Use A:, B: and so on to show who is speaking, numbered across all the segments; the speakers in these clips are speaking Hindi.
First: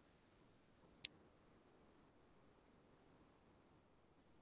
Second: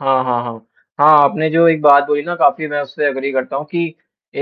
A: हाँ, हाँ, हाँ। हाँ, आपने जो एक बात बोली ना काफ़ी मैं उससे अग्री करता हूँ कि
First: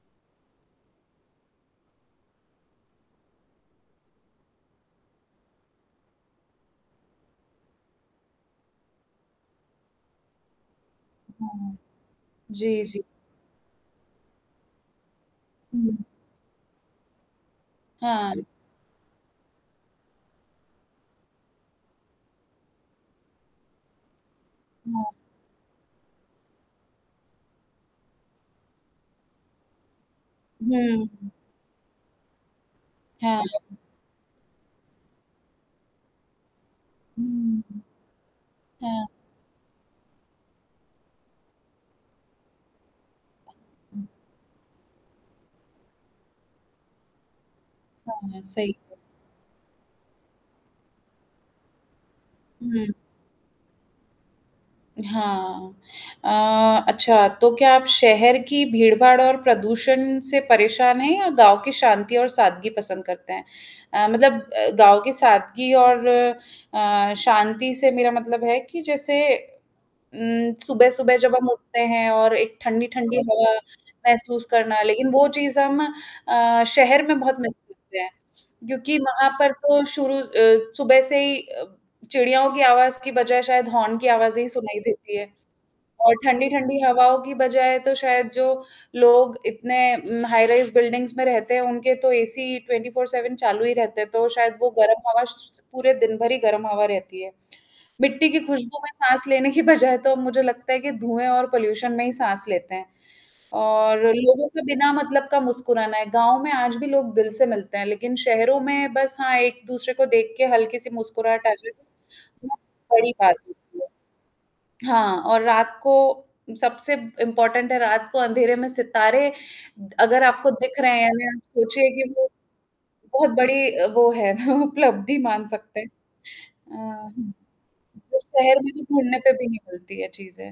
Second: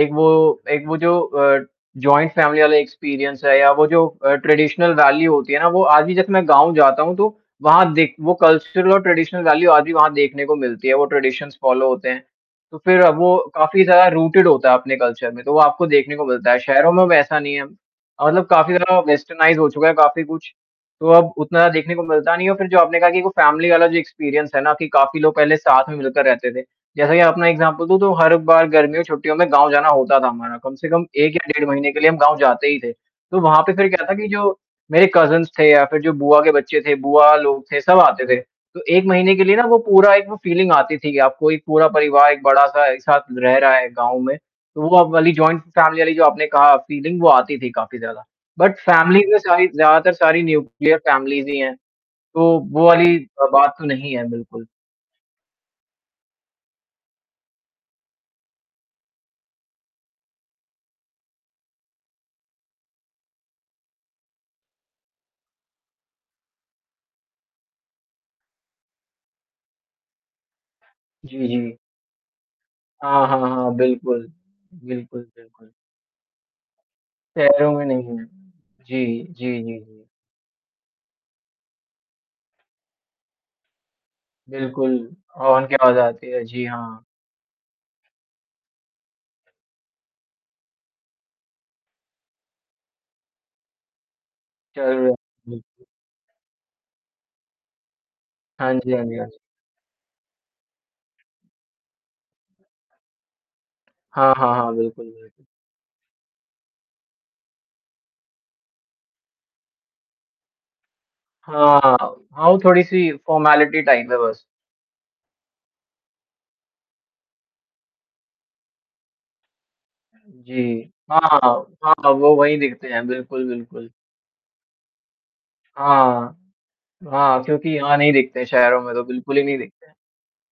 A: एक वो एक वो जो अ, जॉइंट फैमिली वाला एक्सपीरियंस है या वो जो अ, ट्रेडिशनल वैल्यू होती है ना, वो आज भी जैसे मैं गाँव जाता हूँ तो वहाँ देख वो कल्चर और ट्रेडिशनल वैल्यू आज भी वहाँ देखने को मिलती है वो ट्रेडिशंस
B: हाँ,
A: फ़ॉलो होते हैं तो
B: जी,
A: फिर
B: जी।
A: वो काफ़ी ज़्यादा रूटेड होता है अपने कल्चर में तो वो आपको
B: हुँ।
A: देखने को मिलता है। शहरों में वैसा नहीं है अ,
B: हाँ।
A: मतलब काफ़ी ज़्यादा वेस्टर्नाइज़ हो चुका है काफ़ी कुछ तो अब उतना ज़्यादा देखने को मिलता नहीं है। और फिर जो आपने कहा कि एक वो फैमिली बाला जो एक्सपीरियंस है ना, कि
B: हाँ।
A: काफ़ी लोग पहले साथ में मिलकर रहते थे। जैसा कि आपना एक्ज़ाम्पल दूँ तो हर बार गर्मियों छुट्टियों में गाँव जाना होता था हमारा कम से
B: हुँ,
A: कम
B: हुँ।
A: 1 या डेढ़ महीने के लिए हम गाँव जाते ही थे, तो
B: हाँ।
A: वहाँ पे फिर क्या था कि जो मेरे कज़िन्स थे या फिर जो बुआ के बच्चे थे बुआ
B: हुँ,
A: लोग थे सब आते थे तो 1
B: हाँ।
A: महीने के लिए ना वो पूरा एक वो फ़ीलिंग आती थी कि आपको एक पूरा परिवार एक बड़ा-सा एक साथ रह रहा है गाँव में तो वो वाली जॉइंट फैमिली वाली जो आपने कहा फीलिंग वो आती थी काफ़ी ज़्यादा
B: हाँ, सही
A: बट
B: ब
A: फ़ैमिलीज़ में सारी ज़्यादातर सारी न्यूक्लियर फ़ैमिलीज़ ही हैं तो वो
B: हुँ।
A: वाली अ, बात तो नहीं है, बिल्कुल।
B: हाँ, अ, अच्छा, तो क्या आप शहर की भीड़-भाड़ और प्रदूषण से परेशान हैं या गाँव की शांति और सादगी पसंद करते हैं? अ, मतलब अ, गाँव की सादगी और अ, शांति से मेरा मतलब है कि जैसे उम, सुबह-सुबह जब
A: जी,
B: हम
A: जी।
B: उठते हैं और एक ठंडी-ठंडी
A: हाँ, हाँ,
B: हवा
A: हाँ, बिल्कुल।
B: महसूस करना लेकिन
A: बिल्कुल,
B: वो चीज़
A: बिल्कुल।
B: हम अ, शहर में बहुत मिस
A: शहरों में
B: करते हैं
A: नहीं है,
B: क्योंकि
A: जी,
B: वहाँ पर
A: जी,
B: तो
A: जी।
B: शुरू अ, सुबह से ही अ, चिड़ियाओं की आवाज़ की बजाय शायद हॉर्न की आवाज़ें ही सुनाई
A: बिल्कुल,
B: देती है
A: हॉर्न की आवाज़
B: और
A: आती है। जी
B: ठंडी-ठंडी
A: हाँ।
B: हवाओं की बजाय तो शायद जो लोग इतने उम, हाइराइज़ बिल्डिंग्स में रहते हैं उनके तो एसी 24/7 चालू ही रहते हैं तो शायद वो
A: ज़रूर
B: गर्म
A: है
B: हवा स
A: बिल
B: पूरे दिन भर ही गर्म हवा रहती है। मिट्टी की
A: हाँ
B: खुशबू में
A: जी, हाँ जी,
B: साँस
A: हाँ जी।
B: लेने की बजाय तो अब मुझे लगता है कि धुएँ और पॉल्यूशन में ही साँस लेते हैं और
A: हाँ,
B: लोगों
A: हाँ,
B: का
A: हाँ,
B: बिना
A: बिल्कुल,
B: मतलब का
A: बिल
B: मुस्कुराना है। गाँव में आज भी लोग दिल से मिलते हैं लेकिन शहरों में बस हाँ एक-दूसरे को देख के हल्की-सी मुस्कुराहट आ जाए
A: हाँ, हाँ। हाँ,
B: वो
A: वो थोड़ी-सी
B: बड़ी बात होती
A: फ़ॉर्मालिटी टाइप है बस।
B: है। हाँ, और रात को सबसे इम्पोर्टेंट है रात को अंधेरे में सितारे द अगर आपको दिख
A: जी,
B: रहे हैं
A: हाँ,
B: ना
A: हाँ।
B: सोचिए कि
A: हाँ,
B: वो,
A: वो वहीं दिखते हैं।
B: बहुत
A: बिल्कुल,
B: बड़ी अ,
A: बिल्कुल।
B: वो है उपलब्धि मान सकते हैं।
A: हाँ।
B: अ,
A: हाँ, क्योंकि यहाँ नहीं
B: उस
A: दिखते
B: शहर में
A: शहरों
B: तो
A: में तो
B: ढूँढने पे
A: बिल्कुल ही
B: भी
A: नहीं
B: नहीं
A: दिखते।
B: मिलती है चीज़ें।